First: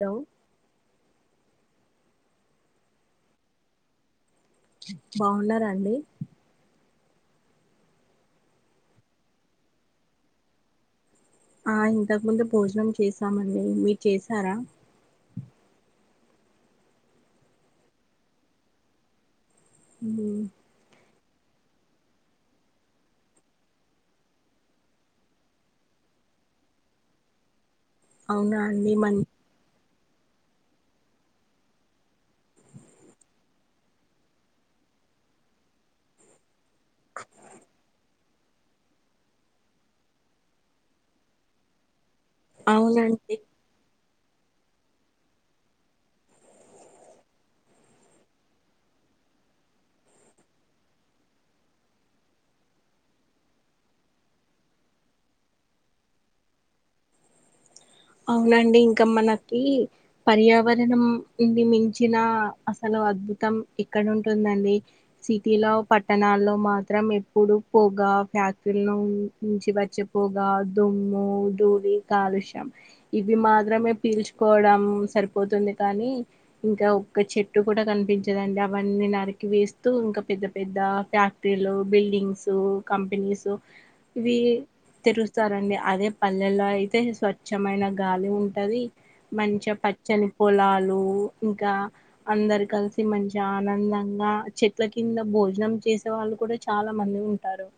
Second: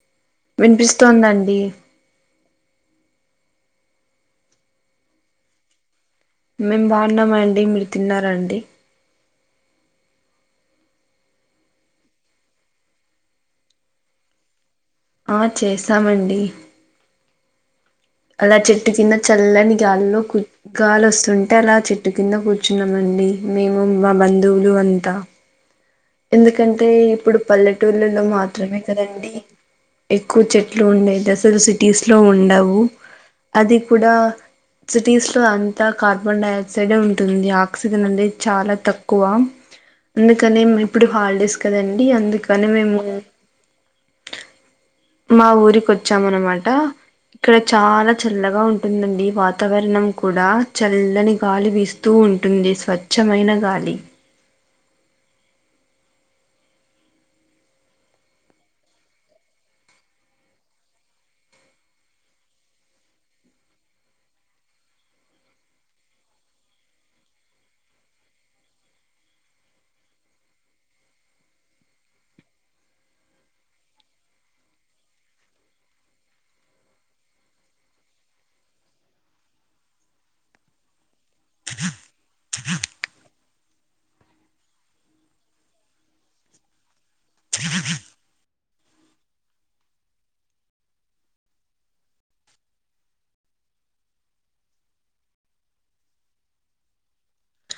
Hello వినిపిస్తుందండి బాగున్నారా అండి మేమ్ బాగున్నామండి మీరు తిన్నారండి ఆ ఇంతకు ముందు భోజనం చేసామండి మీరు చేసారా ఆ చేశామండి అలా చెట్టు కింద చల్లని గాల్లో కు గాలి వస్తుంది అంటే అలా చెట్టు కింద కూర్చున్నామ అండి మేము మా బంధువులు అంతా ఎందుకంటే ఇప్పుడు పల్లెటూర్లల్లో అవునా మాత్రమే అండి మ కదండి ఎక్కువ చెట్లు ఉండేదసలు సిటీస్ లో ఉండవు అది కూడా సిటీస్ లో అంతా కార్బన్ డైక్ సైడ్ ఉంటుంది ఆక్సిజన్ అనేది చాలా తక్కువ అందుకని మే ఇప్పుడు హాలిడేస్ కదండి అందుకని మేము అవునండి మా ఊరికి వచ్చాం అన్నమాట ఇక్కడ చాలా చల్లగా ఉంటుందండి వాతావరణం కూడా చల్లని గాలి వీస్తూ ఉంటుంది స్వచ్ఛమైన గాలి అవునండి ఇంకా మనకి పర్యావరణం ఇని మించిన అసలు అద్భుతం ఎక్కడుంటుందండి సిటీ లో పట్టణాల్లో మాత్రం ఎప్పుడు పోగ్ ఫ్యాక్టరీ ను నుంచి వచ్చిపోగా దుమ్ము ధూళి కాలుష్యం. ఇవి మాత్రమే పీల్చుకోవడం సరిపోతుంది కానీ ఇంకా ఒక చెట్టు కూడ కదా కనిపించదండి అవన్నీ నరికి వేస్తూ ఇంకా పెద్ద పెద్ద ఫ్యాక్టరీలు బిల్డింగ్స్ కంపెనీ ఇ తెరుస్తారండి అదే పల్లెలో అయితే స్వ స్వచ్ఛమైన గాలి ఉంటది మంచి పచ్చని పొలాలు ఇంకా అందరు కలిసి మంచి ఆనందంగా ఆ చెట్ల కింద భోజనం చేసే వాళ్ళు కూడా చాలా మంది ఉంట టారు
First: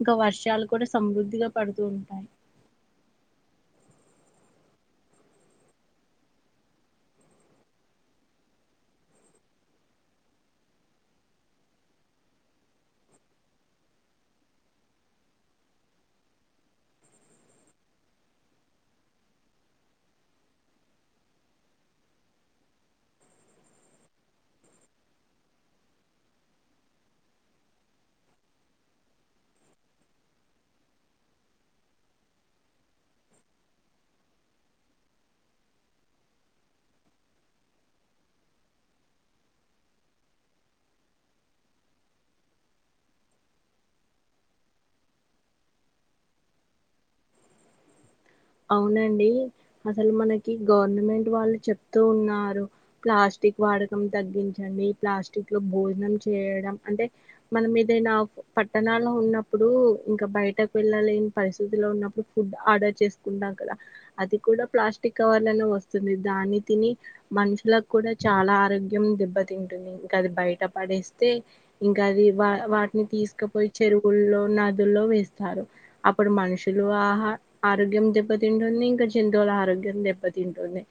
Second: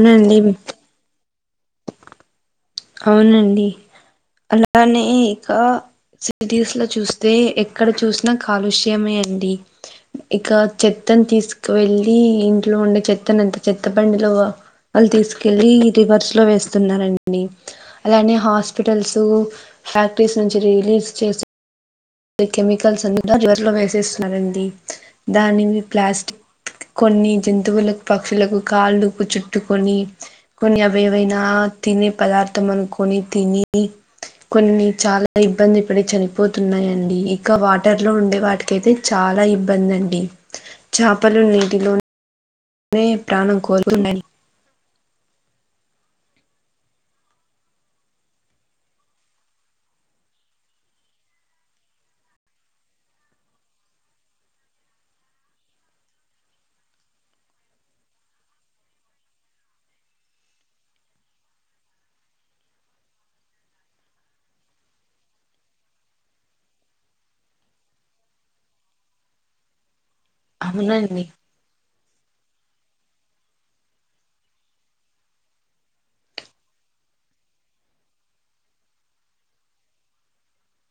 ఇంకా వర్షాలు కూడా సమృద్ధిగా పడుతూ ఉంటాయి అవునండి అలానే ఇక సిటిస్ లో చూస్తే ఎక్కడ చూసినా కాలుష్యమే అండి ఇక చెత్తను తీసుకువెళ్ళలి ఇంట్లో ఉండే చెత్తను అంత చెత్త బండిలో అది తీసుకెళ్లి రివర్స్ లో వేస్తున్నారండి అలానే హాస్పిటల్స్ ఫ్యాక్టరీస్ నుంచి రిలీజ్ చేస్ కెమికల్స్ జ్వరలో వేసేస్తుంది దాని ప్లాస్టిక్ కొన్ని జంతువులకు పక్షులకు కాళ్ళుకు చుట్టుకొని కొన్ని అవెవైనా తినే పదార్థమనుకుని తిని కొన్ని చాలా ఇబ్బంది పడి చనిపోతున్నాయన అండి ఇక వాటర్ లో ఉండే వాటికైతే చాలా ఇబ్బంది అండి చేపలు నీటిలో [unintelligible] కోరుని అవునండి అసలు మనకి గవర్నమెంట్ వాళ్లు చెబుతూ ఉన్నారు ప్లాస్టిక్ ప్లాస్టిక్ వాడడం తగ్గించండి ప్లాస్టిక్ లో భోజనం చేయడం అంటే మనం ఏదైనా పట్టణాలో ఉన్నప్పుడు ఇంకా బయటకు వెళ్ళలేని పరిస్థితులో ఉన్నప్పుడు ఫుడ్ ఆర్డర్ చేస్ ఉండ కదా అది కూడా ప్లాస్టిక్ కవర్ లోనే వస్తుంది దాన్ని తిని మనుషులకు కూడా చాలా ఆరోగ్యం దెబ్బతింటుంది ఇంకా అది బయట అవునండి పడేస్తే ఇంకా గది వా వాటిని తీసుకుపోయి చెరువుల్లో నదుల్లో వేస్తారు అప్పుడు మనుషులు ఆహ ఆరోగ్యం దెబ్బతింటుంది ఇంకా జంతువుల ఆరోగ్యం దెబ్బతింటుంది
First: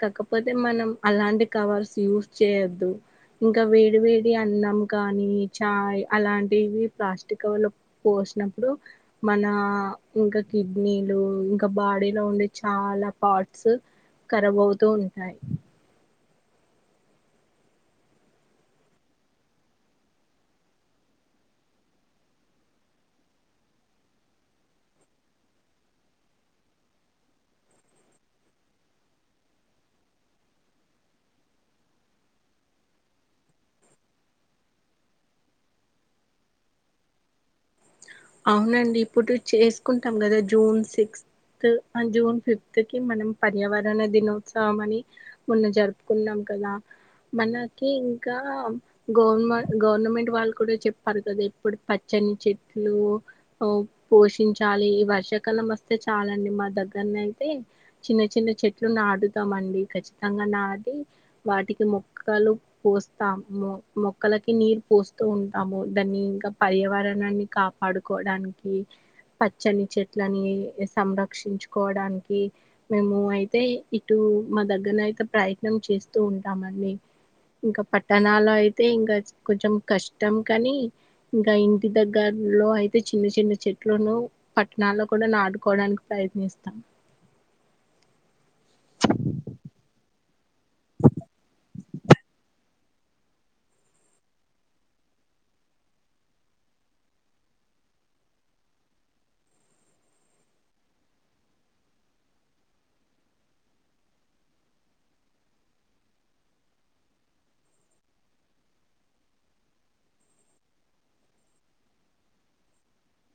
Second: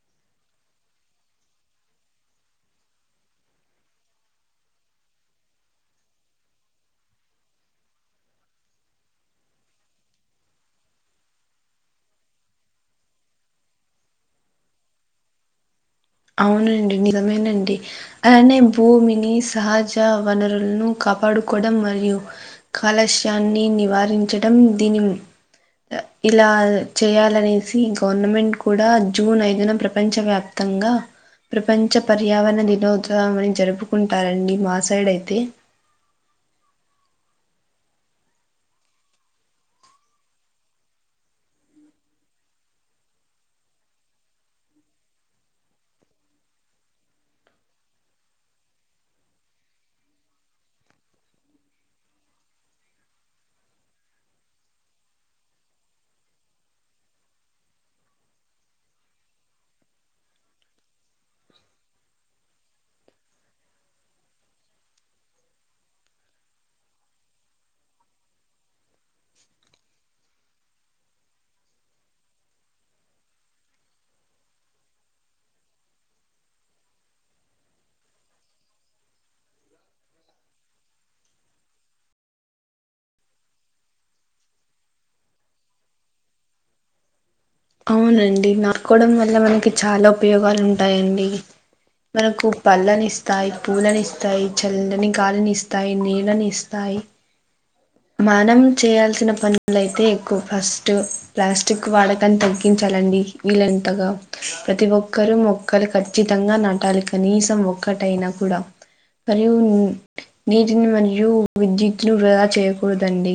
కాకపోతే మనం అలాంటి కావర్స్ యూస్ చేయద్దు ఇంకా వేడి వేడి అన్నం కానీ చాయ్ అలాంటివి ప్లాస్టిక్ కవర్ల పో ష్నపుడు మన ఇంకా కిడ్నీలు ఇం ఇంకా బాడీ లో ఉండే చాలా పార్ట్స్ కరబవుతు ఉంటాయి. అవునండి నిజమేనండి అయ్యన్నీ భూమిని సహజ వనరులను క కాపాడుకోవడం మరియు కాలష్యాన్ని నివారించడం దీని ఇలా చేయాలనేసి గవర్నమెంట్ కూడా జూన్ ఐదున ప్రపంచవ్యాప్తగా ప్రపంచ పర్యావరణ దినోత్సవం అని జరుపుకుంటారండి మా సైడు అయితే అవునండి ఇప్పుడు చేసుకుంటాం కదా జూన్ సిక్స్త్ జూన్ ఫిఫ్త్ కి మనం పర్యావరణ దినోత్సవం మని మొన్న జరుపుకున్నాం కలా మనకి ఇంకా గవర్నమెం గవర్నమెంట్ వాళ్ళు కూడా చెప్పారు కదా ఇప్పుడు పచ్చ పెంచాట్ పోషించాలి ఈ వర్షాకాలం వస్తే చాలండి మా దగ్గరనైతే చిన్న చిన్న చెట్లు నాడుతామండి ఖచ్చితంగా నాటి వాటికి మొక్కలు పోస్తాం మొ మొక్కలకి నీరు పోస్తూ ఉంటాము దాన్ని ఇంకా పర్యావరణాన్ని కాపాడుకోడానికి పచ్చని చెట్లని సంరక్షించుకోవడానికి మేము అయితే ఇటు మా దగ్గరన అయితే ప్రయత్నం చేస్తూ ఉంటామని ఇంకా పట్టణాలో అయితే ఇంకా కొంచెం కష్టం కాని ఇంకా ఇంటి దగ్గ లో అయితే చిన్న చిన్న చెట్లను పట్టణాల్లో కూడా నాడుకోవడానికి ప్రయత్నిస్తాం అ మనకి చాలా ఉపయోగాలు ఉంటాయండి మనకు పల్లనిస్తాయి పూలనేస్తాయి చల్లని గాలిని ఇస్తాయి నీళ్ళని ఇస్తాయి అయి మానం చేయాల్సిన పనులయితే ఎక్కువ ఫస్ట్ ప్లాస్టిక్ వాడకాన్ని తగ్గించా డి వీలంతగా ప్రతి ఒక్కరూ మొక్కలు ఖచ్చితంగా నటాలి కనీసం ఒక్క క్కటైన కూడా మరియు నీటిని మరియు విద్యుత్ను వృధా చే పోదండి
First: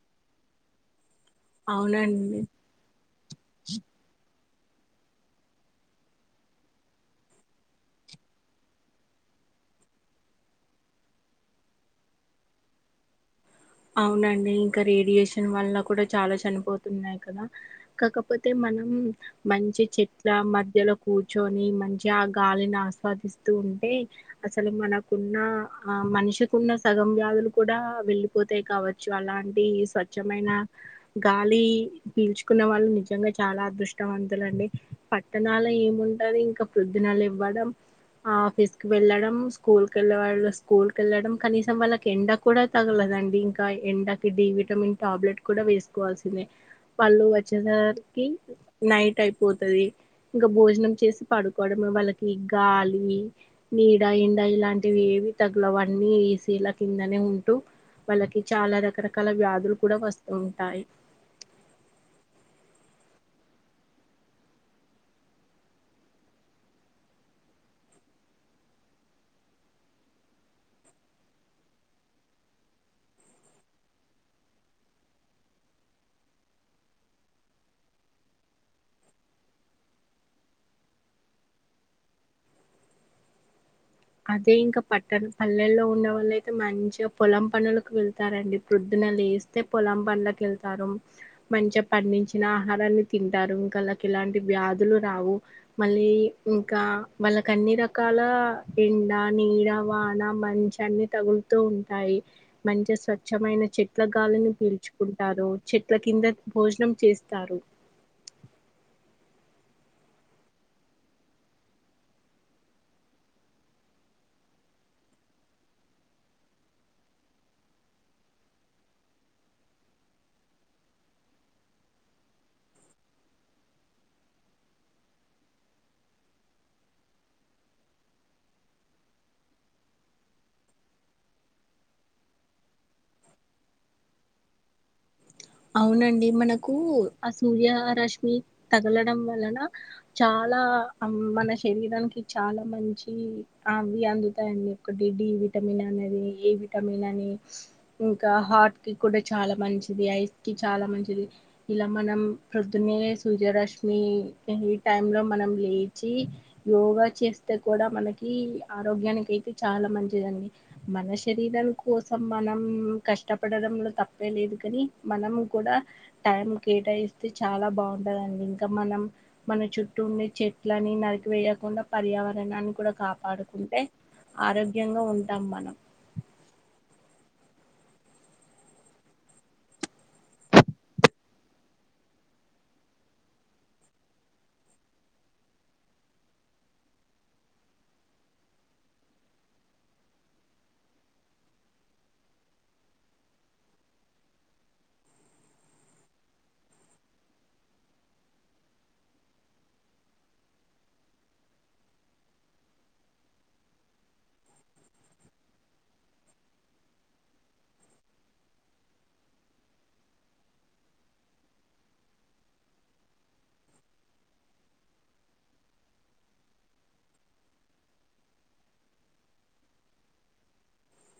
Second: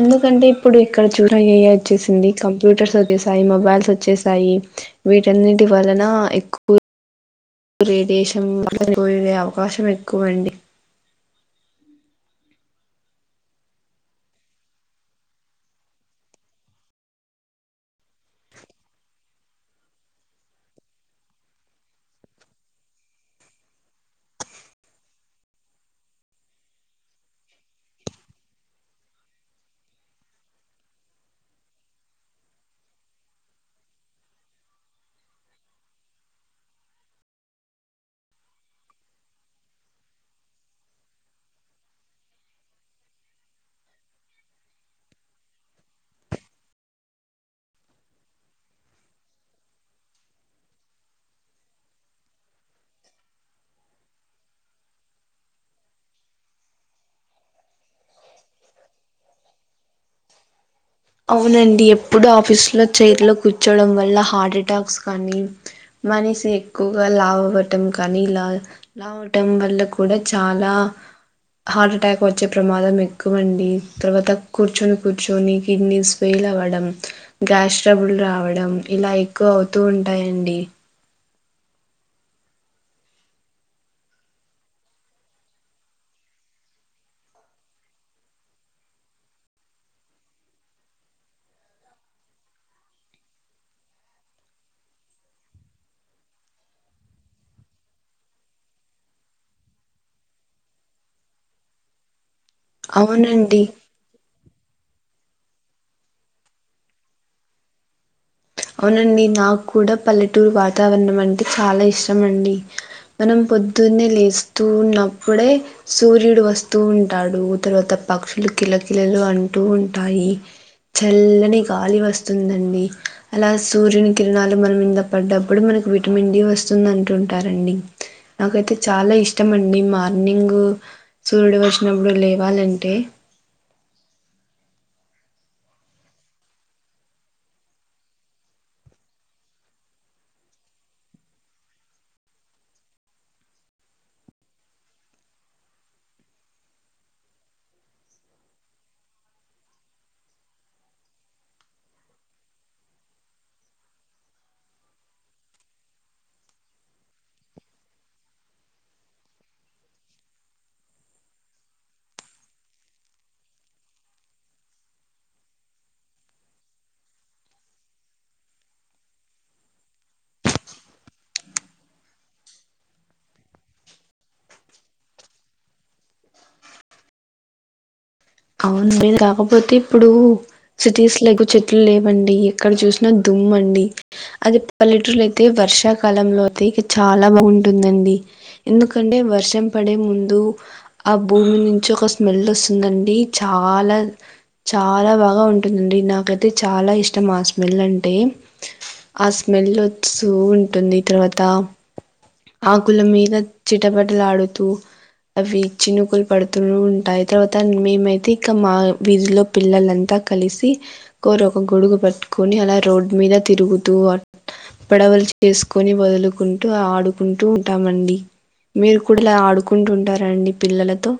ఎందుకంటే ఇప్పుడు ఎక్క ఇక్కడ చూడ ఏఐ వచ్చేసింది అవునండి కంప్యూటర్స్ వచ్చేసాయి మొబైల్స్ వచ్చేసాయి వీటన్నిటి వలన ఎక్కువ రేడియేషన్ పోయే అవకాశం ఎక్కువండి అవునండి ఇంకా రేడియేషన్ వల్ల కూడా చాలా చనిపోతున్నాయి కదా కాకపోతే మ మనం మంచి చెట్ల మధ్యలో కూర్చొని మంచి ఆ గాలిని ఆస్వాదిస్తూ ఉ అంటే అసలు మనకున్న ఆ మనిషికున్న సగం వ్యాధులు కూడా వెళ్ళి పోతాయి కావచ్చు అలాంటి స్వచ్ఛమైన గాలి పీల్చుకున్న వాళ్ళు నిజంగా చాలా అదృష్టవంతులండి పట్టణాలు ఏముంటది ఇంకా ప్రొద్దున లేవడం ఆఫీస్ కి వెళ్లడం స్కూల్ కి వెళ్లే వాళ్ళు స్కూల్ క వెళ్లడం కనీసం వాళ్ళకి ఎండ కూడా తగలదండి ఇంకా ఎండకి డి విటమిన్ టాబ్లెట్ కూడా వేసుకోవాల్సిందే వాళ్ళు వచ్చేసరికి నైట్ అయిపోతది ఇంకా భోజనం చేసి పడుకోవడమే వాళ్ళకి గాలి నీడా ఎండా ఇలాంటివి తగ్ల వన్నీ ఏసీల కిందనే ఉంటు వాళ్ళకి చాలా రకరకాల వ్యాధులు కూడా వస్తూ ఉంటాయి అవునండి ఎప్పుడు ఆఫీసు లో చైర్లో కూర్చోడం వల్ల హార్ట్ ఎటాక్స్ కానీ మనిషి ఎక్కువగా లావ్వటం కానీలా లావటం వల్ల కూడా చాలా హార్ట్ అటాక్ వచ్చే ప్రమాదం ఎక్కువ అండి తర్వాత కూర్చొని కూర్చొని కిడ్నీస్ ఫెయిల్ అవ్వడం గ్యాస్ ట్రబుల్ రావడం ఇలా ఎక్కువ అవుతూ ఉంటాయండి అదే ఇంకా పట్టణ పల్లెల్లో ఉన్న వాళ్ళయితే మంచిగా పొలం పనులకు వెళ్తారండి ప్రొద్దున లేస్తే పొలం పాన్లకు వెళ్తారు మంచిగా పండించిన ఆహారాన్ని తింటారు ఇంకా ఇలాంటి వ్యాధులు రావు మళ్ళీ ఇంకా వాళ్ళకి అన్ని రకాల ఎండ నీడ వాన మంచు అన్ని తగులుతూ ఉంటాయి మంచి స్వచ్ఛమైన అవునండి చెట్ల గాలిని పీల్చుకుంటారు చెట్ల కింద భోజనం చేస్తారు అవునండి నాకు కూడా పల్లెటూరు వాతావరణం అంటే చాలా ఇష్టం అండి మనం పొద్దున్నే లేస్తూ ఉన్నప్పుడే సూర్యుడు వస్తూ ఉంటాడు తర్వాత పక్షులు కిల కల్లలు అంటూ ఉంటాయి చల్లని గాలి వస్తుందండి అలా సూర్యుని కిరణాలు మన మీద పడ్డప్పుడు మనకి విటమిన్ డి వస్తుంది అంటుంటారండి నాకైతే చాలా ఇష్టమండి మార్నింగ్ సూర్యుడు వచ్చినప్పుడు లేవాలంటే [unintelligible] అవునండి మనకు ఆ సూర్య రశ్మి తగలడం వలన చా చాలా మన శరీరానికి చాలా మంచి అవి అందుతాయండి ఒకటి డివి విటమిన్ అనేది ఏ విటమిన్ అని ఇంకా హార్ట్కి కూడా చాలా మంచిది ఐస్ చాలా మంచిది ఇలా మనం పొద్దున్నే సూర్యరశ్మి ఈ టైంలో మన మనం లేచి యోగా చేస్తే కూడా మనకి ఆరోగ్యానికి అయితే చాలా మంచిదిం మన శరీరాం కోసం మనం కష్టపడడంలో తప్పే లేదు కాని మనం కూడా టైం కేటాయిస్తే చాలా బాగుంటదండి ఇంకా మనం మన చు చటుండే చెట్లని నరికి వేయకుండా పర్యావరణాన్ని కూడా కాపాడుకుంటే ఆరోగ్యంగా ఉంటాం మనం [inaudible] అవును కాకపోతే ఇప్పుడు సిటీస్లో ఎక్కువ చెట్లు లేవండి ఎక్కడ చూసినా దూ అండి అది పల్లెటూర్లో అయితే వర్షాకాలంలో అయితే ఇక చాలా బాగుంటుందండి ఎందుకంటే వర్షం పడే ముందు ఆ భూమి నుంచి ఒక స్మెల్ వస్తుందండి చాలా చాలా బాగా ఉంటుందండి నాకైతే చాలా ఇష్టం ఆ స్మెల్ అంటే ఆ స్మెల్ వచ్చూ ఉంటుంది తర్వాత ఆకుల మీద చిటపటలా ఆడుతూ అవి చినుకులు పడుతూ ఉంటాయి తర్వాత మేమై ఇక మ వీధిలో పిల్లలంతా కలిసి కోరు ఒక గొడుగు పట్టుకొని అలా రోడ్ మీద మీద తిరుగుతుఆ పడవలు చేసుకొని వదులుకుంటూ ఆడుకుంటూ ఉంటామండి మీరు కూడాలా ఆడుకుంటుంటారండి పిల్లలతో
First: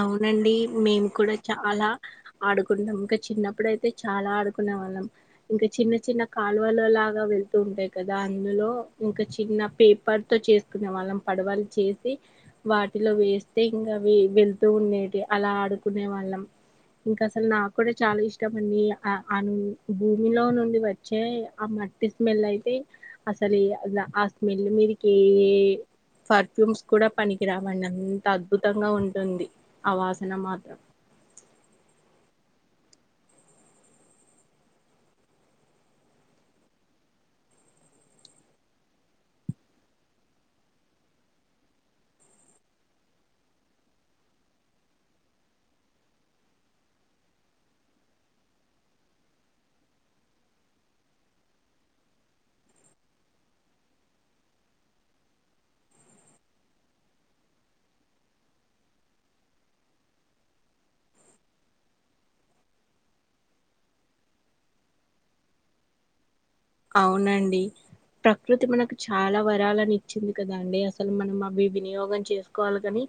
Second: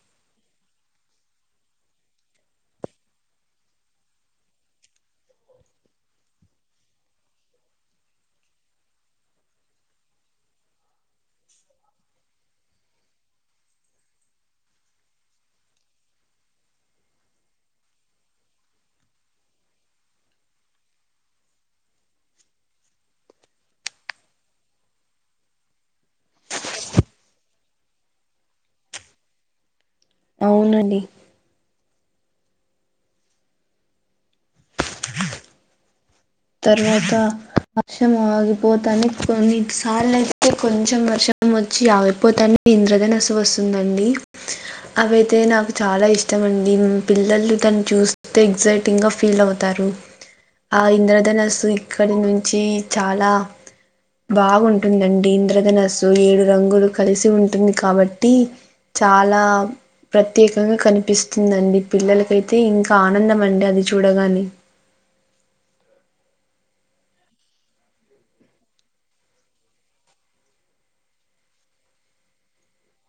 అవునండి మేము కూడా చాలా ఆడుకుంటాం ఇంకా చిన్నప్పుడు అయితే చాలా ఆడుకున్ ల ఇంకా చిన్న చిన్న కాలువలులాగా వెళ్తూ ఉంటాయి కదా అందులో ఇంకా చిన్న పేపర్ తో చేసుకునే వాళ్ళం పడవలు చేసి వాటిలో వేస్తే ఇంకా అవి వెళ్ తు ఉండేటి అలా ఆడుకునే వాళ్ళం ఇంకా అసలు నాకు కూడా చాలా ఇష్టం అండి ఆ భూమిలో నుండి వచ్చే అ మట్టి స్మెల్ అయితే అసలు ఆ స్మెల్ మీదికె ఫర్ఫ్యూమ్స్ కూడా పనికిరావండి అంత అద్భుతంగా ఉంటుంది ఆవాసన మాత్రం అవునండి తర్వాత వర్షం ఆగిపోతానే కొన్ని సార్లు అయితే కొంచెం వర్షం వచ్చి ఆగిపోతాను ఇంద్రధనసు వస్తుందండి అవైతే నాకు చాలా ఇష్టం అండి పిల్లలు తం చూస్తే ఎక్సైటింగ్ గా ఫీల్ అవుతారు ఆ ఇంద్ర ధనస్సు ఇక్కడి నుంచి చాలా బాగుంటుందండి ఇంద్రధనస్సు ఏడు రంగులు కలిసి ఉంటుంది కాబట్టి చాలా ప్రత్యేకంగా కనిపిస్తుందండి పిల్లలకైతే ఇంకా ఆనందం అండి అది చూడగానే అ [inaudible] ఔనండి ప్రకృతి మనకు చాలా వరాలని ఇచ్చింది కదా అండి అసలు మనం అవి వినియోగం చేసుకోవాలి కాని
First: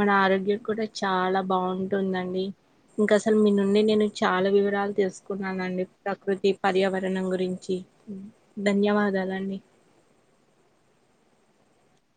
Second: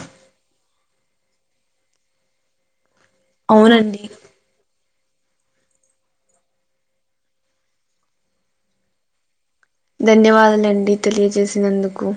మన ఆరోగ్యం కూడా చాలా బాగుంటుందండి ఇంకా అసలు మీ నుండి అవునండి. నేను చాలా వివరాలు తెలుసు కున్నానండి ప్రకృతి పర్యావరణం గురించి ధన్యవాదాలండి ధన్యవాదాలండి తెలియజేసినందుకు